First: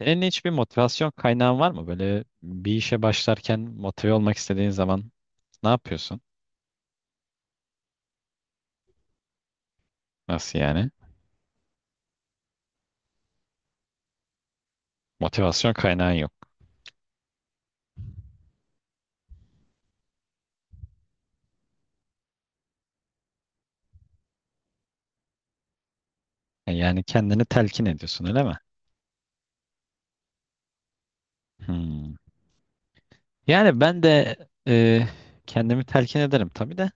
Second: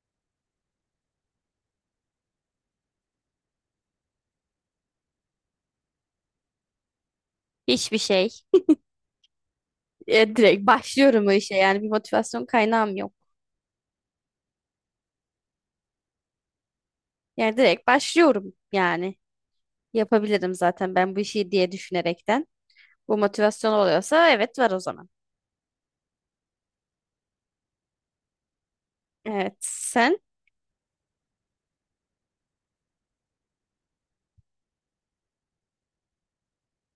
Senin hiçbir motivasyon kaynağın var mı? Böyle bir işe başlarken motive olmak istediğin zaman ne yapıyorsun? Hiçbir şey. Nasıl Direkt yani? başlıyorum o işe yani bir motivasyon kaynağım yok. Motivasyon kaynağın yok. Yani direkt başlıyorum yani. Yapabilirim zaten ben bu işi diye düşünerekten. Bu motivasyon oluyorsa evet var o zaman. Yani kendini telkin ediyorsun, öyle mi? Evet, sen? Hmm. Yani ben de e, kendimi telkin ederim tabii de.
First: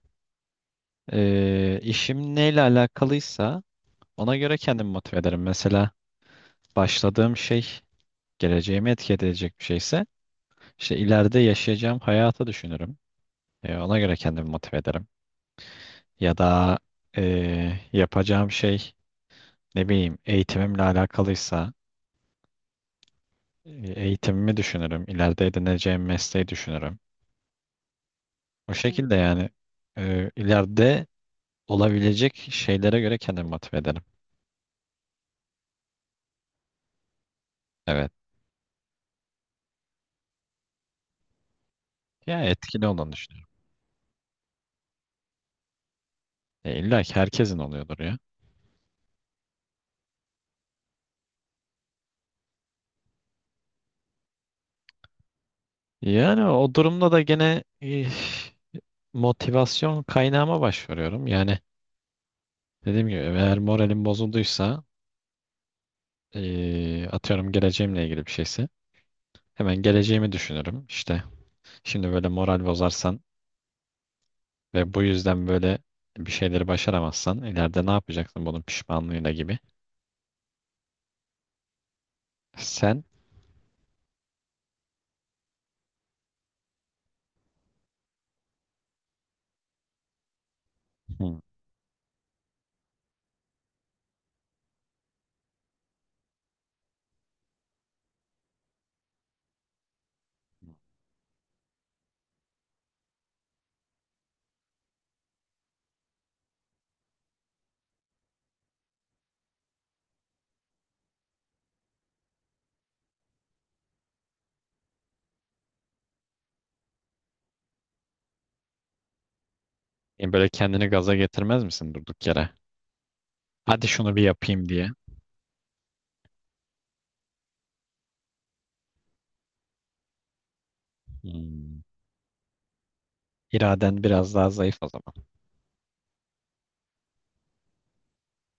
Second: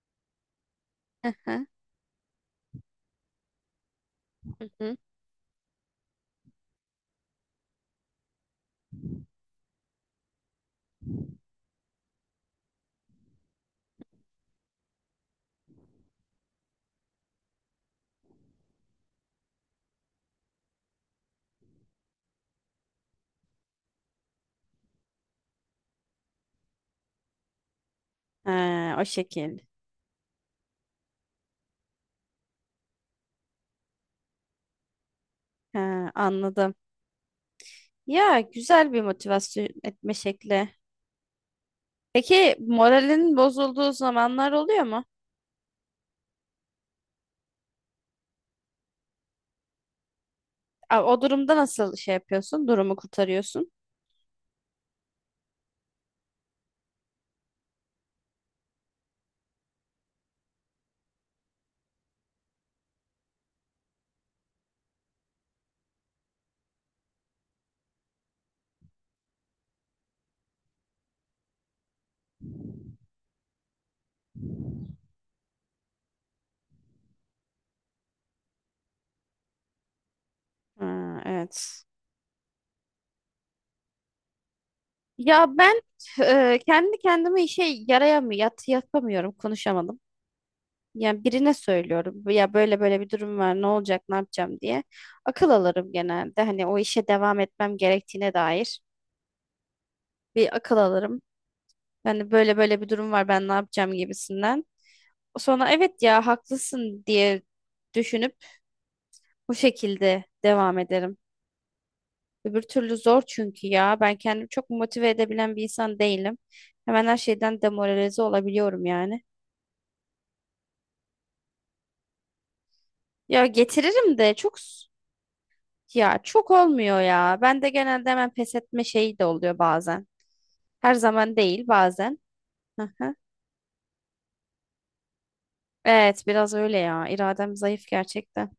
Hı hı. İşim neyle alakalıysa ona göre Hı kendimi hı. motive ederim. Mesela başladığım şey geleceğimi etki edecek bir şeyse işte ileride yaşayacağım hayatı düşünürüm. Ona göre kendimi motive ederim. Ya da yapacağım şey, ne bileyim, eğitimimle alakalıysa e, eğitimimi düşünürüm. İleride edineceğim mesleği düşünürüm. O Ha, o şekilde yani şekil. İleride olabilecek şeylere göre kendimi motive ederim. Ha, anladım. Evet. Ya güzel bir motivasyon etme şekli. Ya, Peki etkili olduğunu moralin düşünüyorum. bozulduğu zamanlar oluyor mu? İlla ki herkesin oluyordur ya. Aa, o durumda nasıl şey yapıyorsun? Durumu kurtarıyorsun. Yani o durumda da gene motivasyon kaynağıma başvuruyorum. Yani, dediğim gibi, eğer moralim bozulduysa atıyorum geleceğimle ilgili bir şeyse hemen geleceğimi düşünürüm. İşte, şimdi böyle moral bozarsan ve bu yüzden böyle bir şeyleri başaramazsan ileride ne yapacaksın, bunun pişmanlığıyla gibi. Ha, evet. Sen Ya ben kendi kendime işe yarayamıyorum, yat, yapamıyorum, konuşamadım. Yani hmm, birine söylüyorum. Ya böyle böyle bir durum var, ne olacak, ne yapacağım diye. Akıl alırım genelde. Hani o işe devam etmem gerektiğine dair bir akıl alırım. Yani böyle böyle bir durum var, ben ne yapacağım gibisinden. Sonra evet ya haklısın diye düşünüp bu şekilde devam ederim. Öbür türlü zor çünkü ya ben kendimi çok motive edebilen bir insan değilim. Hemen her şeyden demoralize olabiliyorum yani. yani böyle kendini gaza getirmez misin durduk yere? Ya Hadi şunu getiririm bir de çok yapayım diye. ya çok olmuyor ya. Ben de genelde hemen pes etme şeyi de oluyor bazen. Her zaman değil, Hmm. bazen. Hı hı. İraden biraz daha zayıf o zaman. Evet, biraz öyle ya. İradem zayıf gerçekten.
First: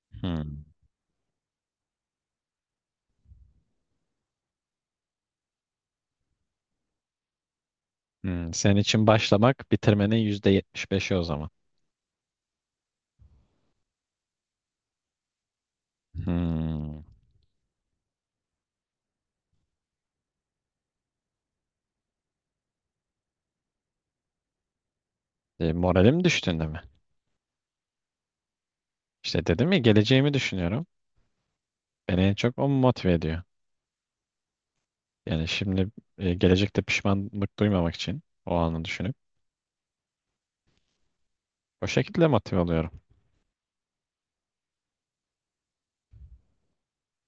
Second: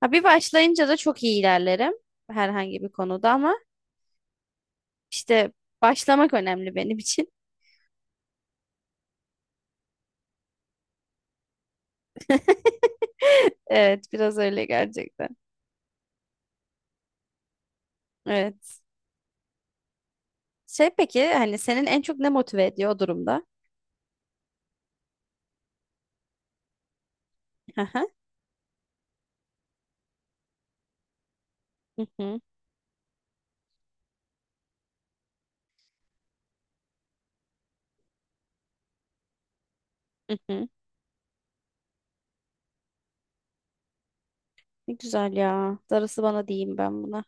Ha, bir Hmm. başlayınca da çok iyi ilerlerim herhangi bir konuda ama işte başlamak önemli benim için. Senin için başlamak bitirmenin %75'i o zaman. Evet, biraz öyle gerçekten. Hmm. Evet. Şey, peki hani senin en çok ne motive ediyor o durumda? Moralim düştüğünde mi? Hı hı. İşte dedim ya, geleceğimi düşünüyorum. Hı Beni en hı. çok o motive ediyor. Yani şimdi, gelecekte pişmanlık duymamak için o anı düşünüp. Hı hı. O şekilde motive oluyorum. Ne güzel ya. Darısı bana diyeyim ben buna.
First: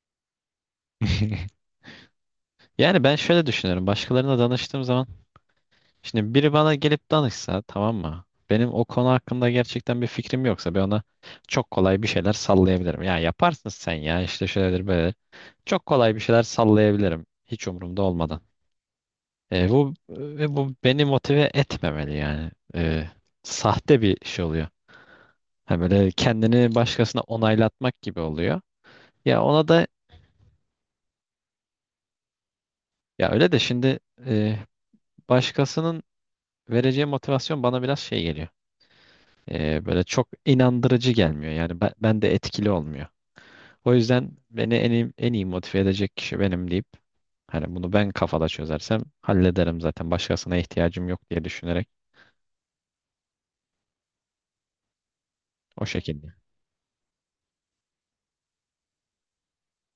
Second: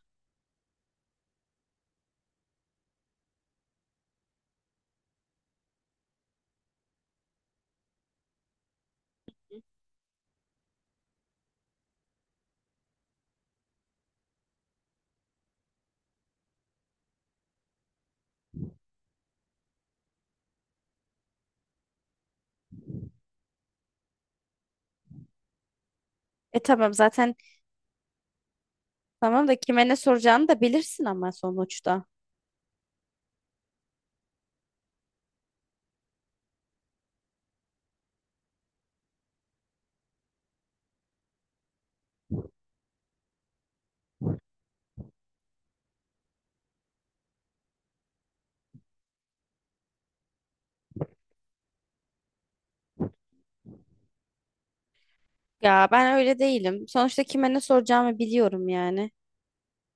Yani ben şöyle düşünüyorum. Başkalarına danıştığım zaman, şimdi biri bana gelip danışsa, tamam mı? Benim o konu hakkında gerçekten bir fikrim yoksa, ben ona çok kolay bir şeyler sallayabilirim. Ya yaparsın sen, ya işte şöyledir böyle. Çok kolay bir şeyler sallayabilirim hiç umurumda olmadan. Bu ve bu beni motive etmemeli yani. Sahte bir şey oluyor. Ha, böyle E kendini tamam başkasına zaten. onaylatmak gibi oluyor. Ya Tamam da ona da, kime ne soracağını da bilirsin ama sonuçta. ya öyle de şimdi e, başkasının vereceği motivasyon bana biraz şey geliyor. Böyle çok inandırıcı gelmiyor. Yani ben de etkili olmuyor. O yüzden beni en iyi motive edecek kişi benim deyip, hani bunu ben kafada çözersem hallederim zaten. Başkasına ihtiyacım yok diye düşünerek, o Ya ben şekilde. öyle değilim. Sonuçta kime ne soracağımı biliyorum yani.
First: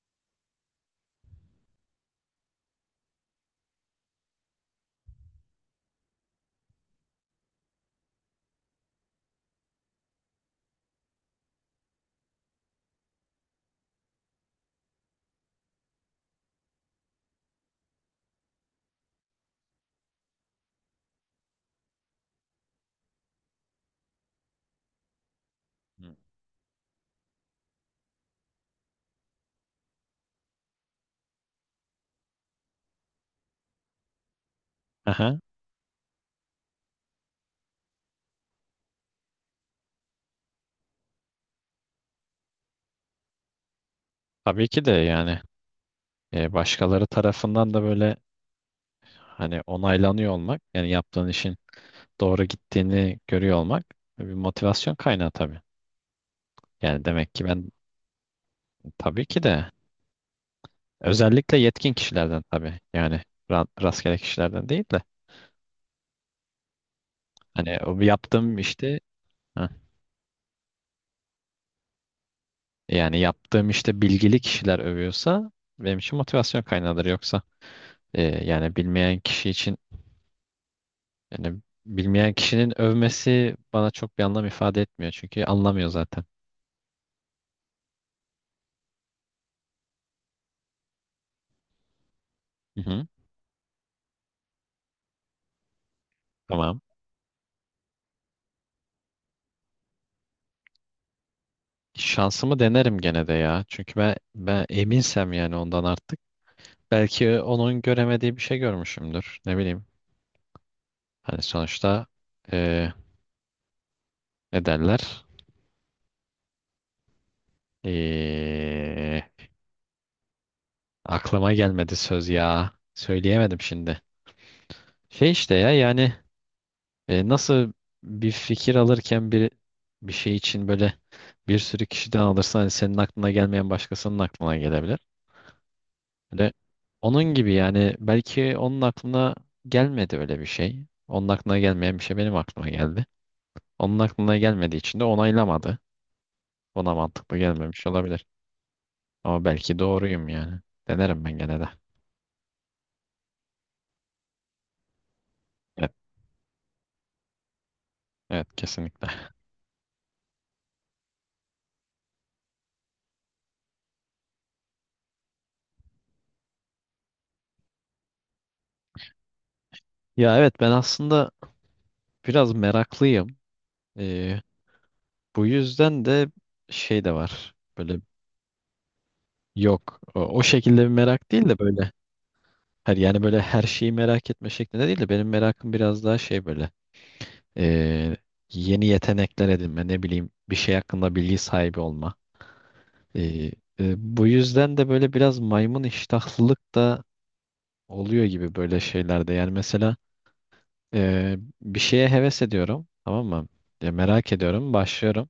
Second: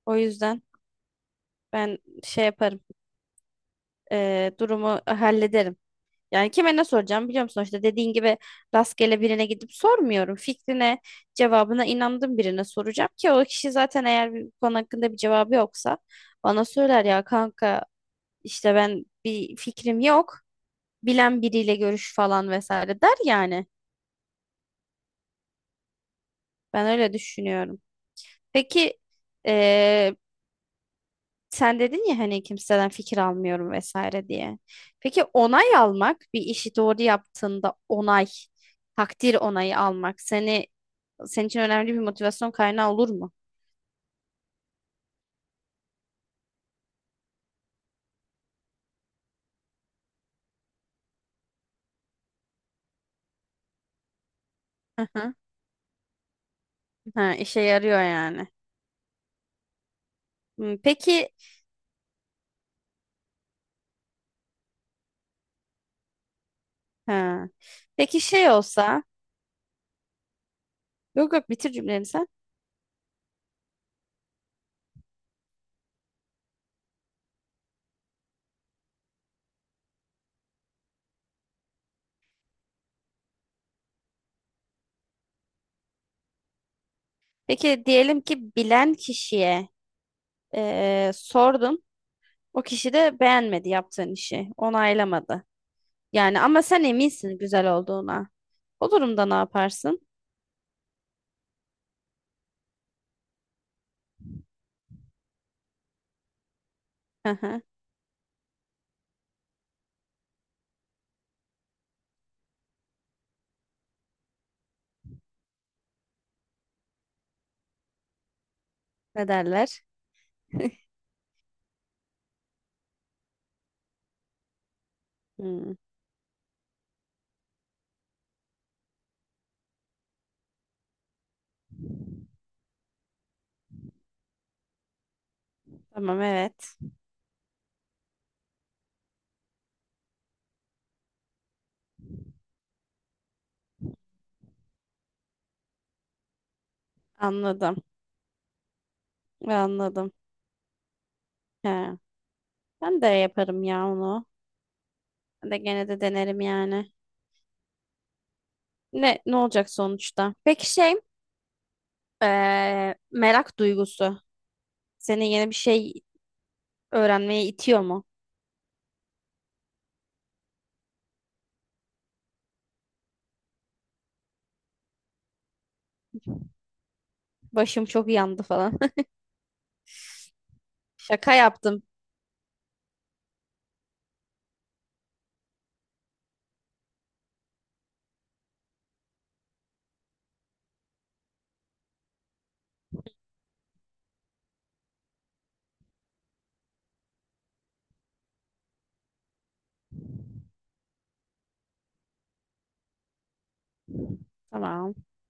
O yüzden. Ben şey yaparım. Durumu hallederim. Yani kime ne soracağım biliyor musun? İşte dediğin gibi rastgele birine gidip sormuyorum. Fikrine, cevabına inandığım birine soracağım ki o kişi zaten eğer bir konu hakkında bir cevabı yoksa bana söyler, ya kanka işte ben bir fikrim yok. Bilen biriyle görüş falan vesaire der yani. Hı. Ben öyle düşünüyorum. Peki eee, sen dedin ya hani kimseden fikir almıyorum vesaire diye. Peki Aha, onay almak, bir işi doğru yaptığında onay, takdir onayı almak seni, senin için önemli bir motivasyon kaynağı olur mu? tabii ki de, yani başkaları tarafından da böyle, hani, onaylanıyor olmak, yani yaptığın işin doğru gittiğini görüyor olmak bir motivasyon Hı kaynağı hı. tabii. Yani Ha, demek ki işe ben yarıyor yani. tabii ki de. Hmm, peki Özellikle yetkin kişilerden tabii. Yani rastgele kişilerden değil de. ha. Hani o Peki şey yaptığım işte. olsa, Heh. yok yok bitir cümleni sen. Yani yaptığım işte bilgili kişiler övüyorsa benim için motivasyon kaynağıdır. Yoksa, yani bilmeyen kişi için, yani bilmeyen kişinin övmesi bana çok bir anlam ifade etmiyor. Çünkü anlamıyor zaten. Peki diyelim ki bilen kişiye sordun. O Hı kişi hı. de beğenmedi yaptığın işi. Onaylamadı. Yani ama Tamam. sen eminsin güzel olduğuna. O durumda ne yaparsın? Şansımı denerim gene de ya. Çünkü ben eminsem yani ondan artık. Belki Aha, onun göremediği bir şey görmüşümdür. Ne bileyim. Hani sonuçta, e, ne derler? ne Ee, derler? Aklıma gelmedi söz ya. Söyleyemedim şimdi. Şey, işte, ya, Hmm, yani nasıl bir fikir alırken, bir şey için böyle bir sürü kişiden alırsan, hani senin aklına gelmeyen başkasının aklına gelebilir. tamam Böyle, evet. onun gibi yani, belki onun aklına gelmedi öyle bir şey. Onun aklına gelmeyen bir şey benim aklıma geldi. Onun aklına gelmediği için de onaylamadı. Ona mantıklı Anladım. gelmemiş olabilir. Ama belki Anladım. doğruyum yani. Denerim ben gene de. He. Ben de yaparım ya onu. Ben de gene Evet, de denerim yani. evet, kesinlikle. Ne ne olacak sonuçta? Peki şey, merak duygusu. Seni yeni bir şey öğrenmeye itiyor mu? Ya evet, ben aslında biraz meraklıyım. Ee, Bu yüzden de şey de var. Başım Böyle, çok yandı falan. yok, o şekilde bir merak Şaka değil de, yaptım. böyle her, yani böyle her şeyi merak etme şeklinde değil de, benim merakım biraz daha şey böyle, ee, yeni yetenekler edinme, ne bileyim, bir şey hakkında bilgi sahibi olma. Ee, Bu yüzden de böyle biraz maymun iştahlılık da oluyor gibi böyle şeylerde. Yani mesela, bir şeye heves ediyorum, tamam mı? Ya merak ediyorum, Tamam. başlıyorum.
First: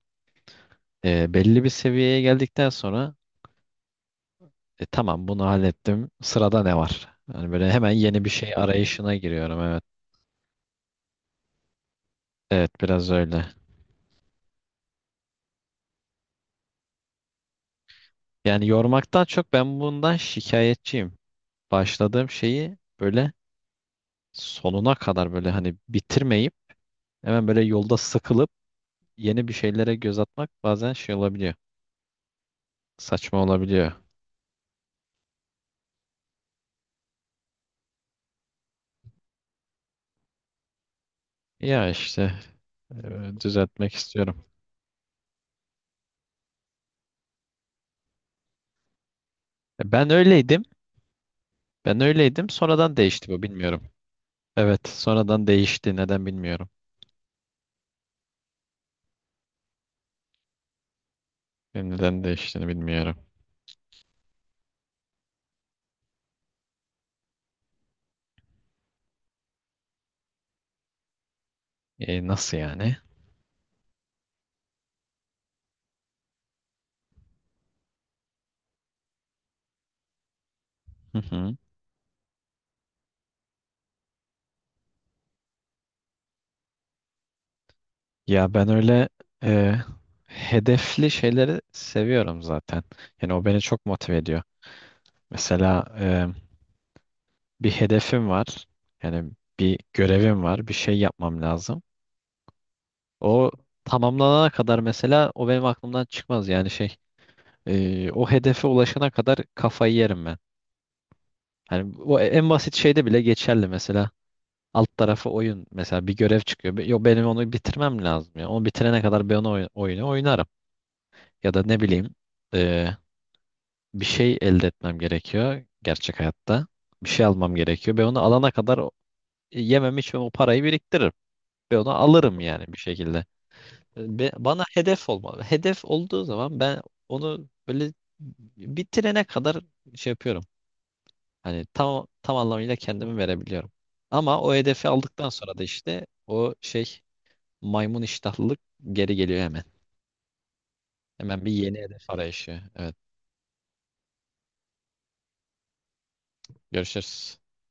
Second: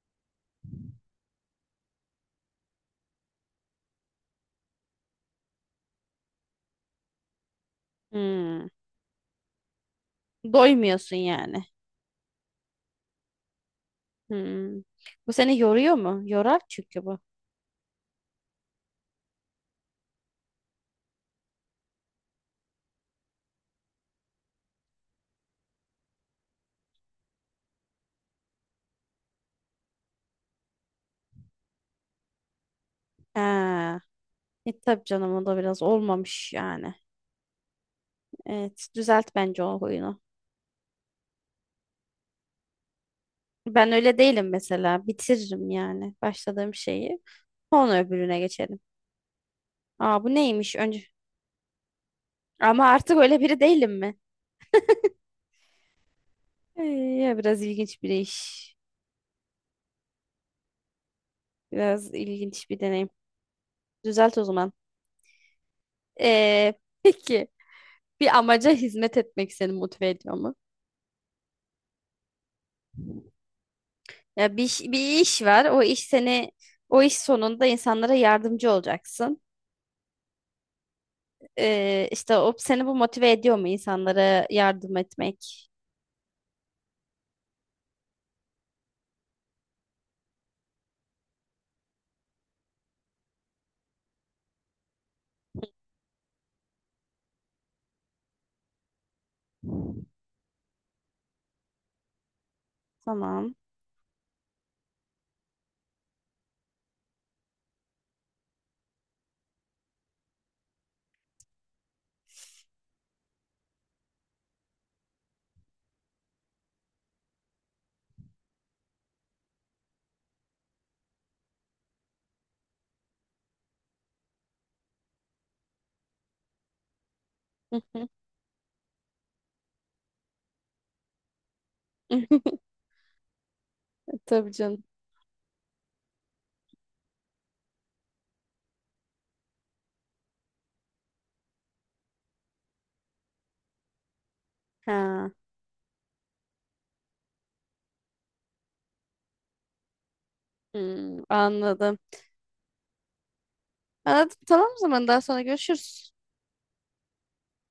Belli bir seviyeye geldikten sonra, Tamam, bunu hallettim. Sırada ne var?" Yani böyle hemen yeni bir şey Hmm. arayışına giriyorum. Evet. Doymuyorsun yani. Evet, biraz öyle. Hmm. Bu seni yoruyor mu? Yorar çünkü bu. Yani yormaktan çok ben bundan şikayetçiyim. Başladığım şeyi böyle sonuna kadar böyle, hani, bitirmeyip hemen böyle yolda sıkılıp yeni bir şeylere göz atmak bazen şey olabiliyor. Saçma olabiliyor. Ha. E tabii canım, o da biraz olmamış yani. Evet, düzelt bence o huyunu. Ya işte, Ben düzeltmek öyle istiyorum. değilim mesela. Bitiririm yani başladığım şeyi. Sonra öbürüne geçerim. Ben Aa, bu öyleydim. neymiş önce? Ben öyleydim. Ama Sonradan artık değişti öyle bu, biri bilmiyorum. değilim mi? Evet, sonradan değişti. Neden bilmiyorum. Ee, Ya biraz ilginç bir iş. Benim Biraz neden değiştiğini ilginç bir deneyim. bilmiyorum. Düzelt o zaman. Ee, peki bir amaca hizmet etmek seni motive ediyor mu? Nasıl yani? Ya bir, bir iş var. O iş seni, o iş sonunda insanlara yardımcı olacaksın. Hı hı. İşte o seni, bu motive ediyor mu insanlara yardım etmek? Ya ben öyle e, hedefli şeyleri seviyorum zaten. Yani o beni çok motive ediyor. Mesela bir hedefim var. Yani bir görevim var. Bir şey yapmam lazım. O Tamam. tamamlanana kadar mesela o benim aklımdan çıkmaz. Yani şey, o hedefe ulaşana kadar kafayı yerim ben. Hani o en basit şeyde bile geçerli. Mesela, alt tarafı oyun. Mesela bir görev çıkıyor. Yo, benim onu bitirmem lazım ya. Onu bitirene kadar ben o oyunu oynarım. Ya da ne bileyim, e, bir şey elde etmem gerekiyor gerçek hayatta. Bir şey almam gerekiyor. Ben onu alana kadar yemem içmem, o parayı biriktiririm. Ben onu alırım yani bir şekilde. Tabii Bana canım. hedef olmalı. Hedef olduğu zaman ben onu böyle bitirene kadar şey yapıyorum. Hani tam anlamıyla kendimi verebiliyorum. Ama o hedefi aldıktan Ha. sonra da işte o şey, maymun iştahlılık geri geliyor hemen. Hmm, Hemen bir yeni anladım. hedef arayışı. Evet. Anladım. Tamam, o zaman daha sonra görüşürüz. Görüşürüz.